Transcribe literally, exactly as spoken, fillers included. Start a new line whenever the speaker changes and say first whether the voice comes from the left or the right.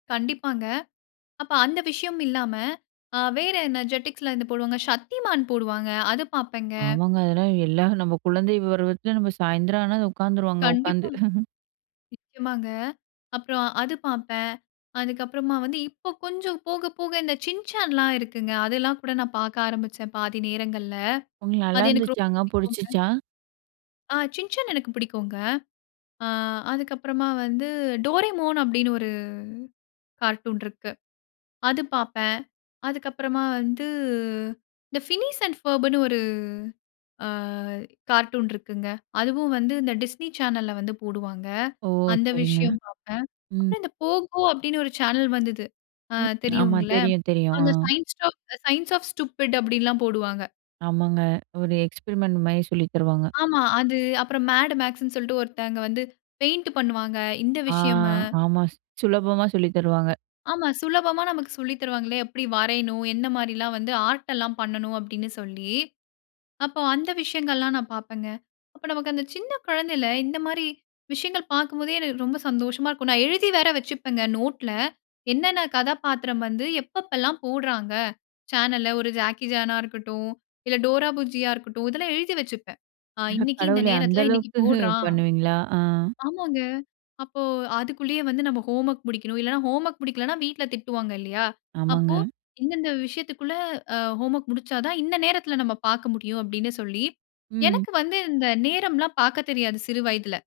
left: கண்டிப்பாங்க. அப்ப அந்த விஷயம் இல்லாம, வேற என்ன JETIXல இது போடுவாங்க. "சக்திமான்" போடுவாங்க. அது பார்ப்பேன்.
right: ஆமாங்க. அதெல்லாம் எல்லா நம்ம குழந்தை விருவத்தில நம்ம சாயந்திரம் ஆனா உட்காந்துடுவாங்க உட்கார்ந்து.
left: கண்டிப்பா, நிச்சயமாங்க. அப்புறம் அது பார்ப்பேன். அதுக்கு அப்புறமா வந்து இப்போ கொஞ்சம் போக போக இந்த "சின்சான்லாம்" இருக்குங்க. அதெல்லாம் கூட நான் பார்க்க ஆரம்பிச்சேன் பாதி நேரங்கள்ல.
right: உங்களுக்கு
left: அது எனக்கு ரொம்ப
right: நல்லாயிருந்துச்சாங்க
left: பிடிக்குமங்க.
right: புடிச்சிச்சா?
left: ஆ "சின்சன்" எனக்கு பிடிக்குங்க. அ அதுக்கப்புறமா வந்து "டோரேமோன்" அப்படின்னு ஒரு கார்ட்டூன் இருக்கு. அது பார்ப்பேன். அதுக்கப்புறமா வந்து இந்த "ஃபினிஷ் அண்ட் பர்புன்னு" ஒரு கார்ட்டூன் இருக்குங்க. அதுவும் வந்து இந்த Disney சேனல்ல வந்து போடுவாங்க.
right: ஓ!
left: அந்த
right: சரிங்க.
left: விஷயம் பார்ப்பேன்.
right: ம்.
left: அப்புறம் இந்த Pogo அப்படின்னு ஒரு சேனல் வந்தது
right: ம், ஆமா.
left: தெரியுங்களா
right: தெரியும், தெரியும்.
left: அந்த
right: ஆ.
left: சைன்ஸ் "சயன்ஸ் ஆஃப் ஸ்டுப்பிட்" அப்படிலாம் போடுவாங்க.
right: ஆமாங்க. ஒரு எக்ஸ்பெரிமென்ட் மாரி சொல்லி தருவாங்க.
left: ஆமா. அது அப்புறம் "மேட் மேக்ஸ்ன்னு" சொல்லிட்டு ஒருத்தங்க வந்து பெயிண்ட் பண்ணுவாங்க. இந்த
right: ஆ,
left: விஷயம்மு.
right: ஆமா. சு சுலபமா சொல்லித்தருவாங்க.
left: ஆமா. சுலபமா நமக்கு சொல்லி தருவாங்களே! எப்படி வரையணும்? எந்த மாதிரிலாம் வந்து ஆர்ட் எல்லாம் பண்ணணும் அப்படின்னு சொல்லி, அப்போ அந்த விஷயங்கள்லாம் நான் பார்ப்பேங்க. அப்போ நமக்கு அந்த சின்ன குழந்தையில இந்த மாதிரி விஷயங்கள் பார்க்கும் போதே எனக்கு ரொம்ப சந்தோஷமா இருக்கும். நான் எழுதி வேற வச்சுப்பேங்க நோட்ல என்னென்ன கதாப்பாத்திரம் வந்து எப்ப எப்போ எல்லாம் போடுகிறாங்க? சேனல்ல ஒரு ஜாக்கி சான்னா இருக்கட்டும், இல்ல டோரா புஜ்ஜியா இருக்கட்டும். இதெல்லாம் எழுதி வச்சுப்பேன். அ
right: அட
left: இன்னைக்கு இந்த
right: கடவுளே! அந்த
left: நேரத்தில இன்னைக்கு
right: அளவுக்கு
left: போடுறான்.
right: பண்ணுவீங்களா? ஆ.
left: ஆமாங்க. அப்போ அதுக்குள்ளயே வந்து நம்ம ஹோம்வொர்க் முடிக்கணும். இல்லன்னா, ஹோம்வொர்க் முடிக்கலன்னா வீட்ல திட்டுவாங்க இல்லையா. அப்போ
right: ஆமாங்க.
left: இந்த இந்த விஷயத்துக்குள்ள அ ஹோம்வொர்க் முடிச்சா தான் இந்த நேரத்தில நம்ம பார்க்க முடியும். அப்படின்னு சொல்லி,
right: ம்.
left: எனக்கு வந்து இந்த நேரம்லாம் பார்க்கத் தெரியாது சிறு வயதில.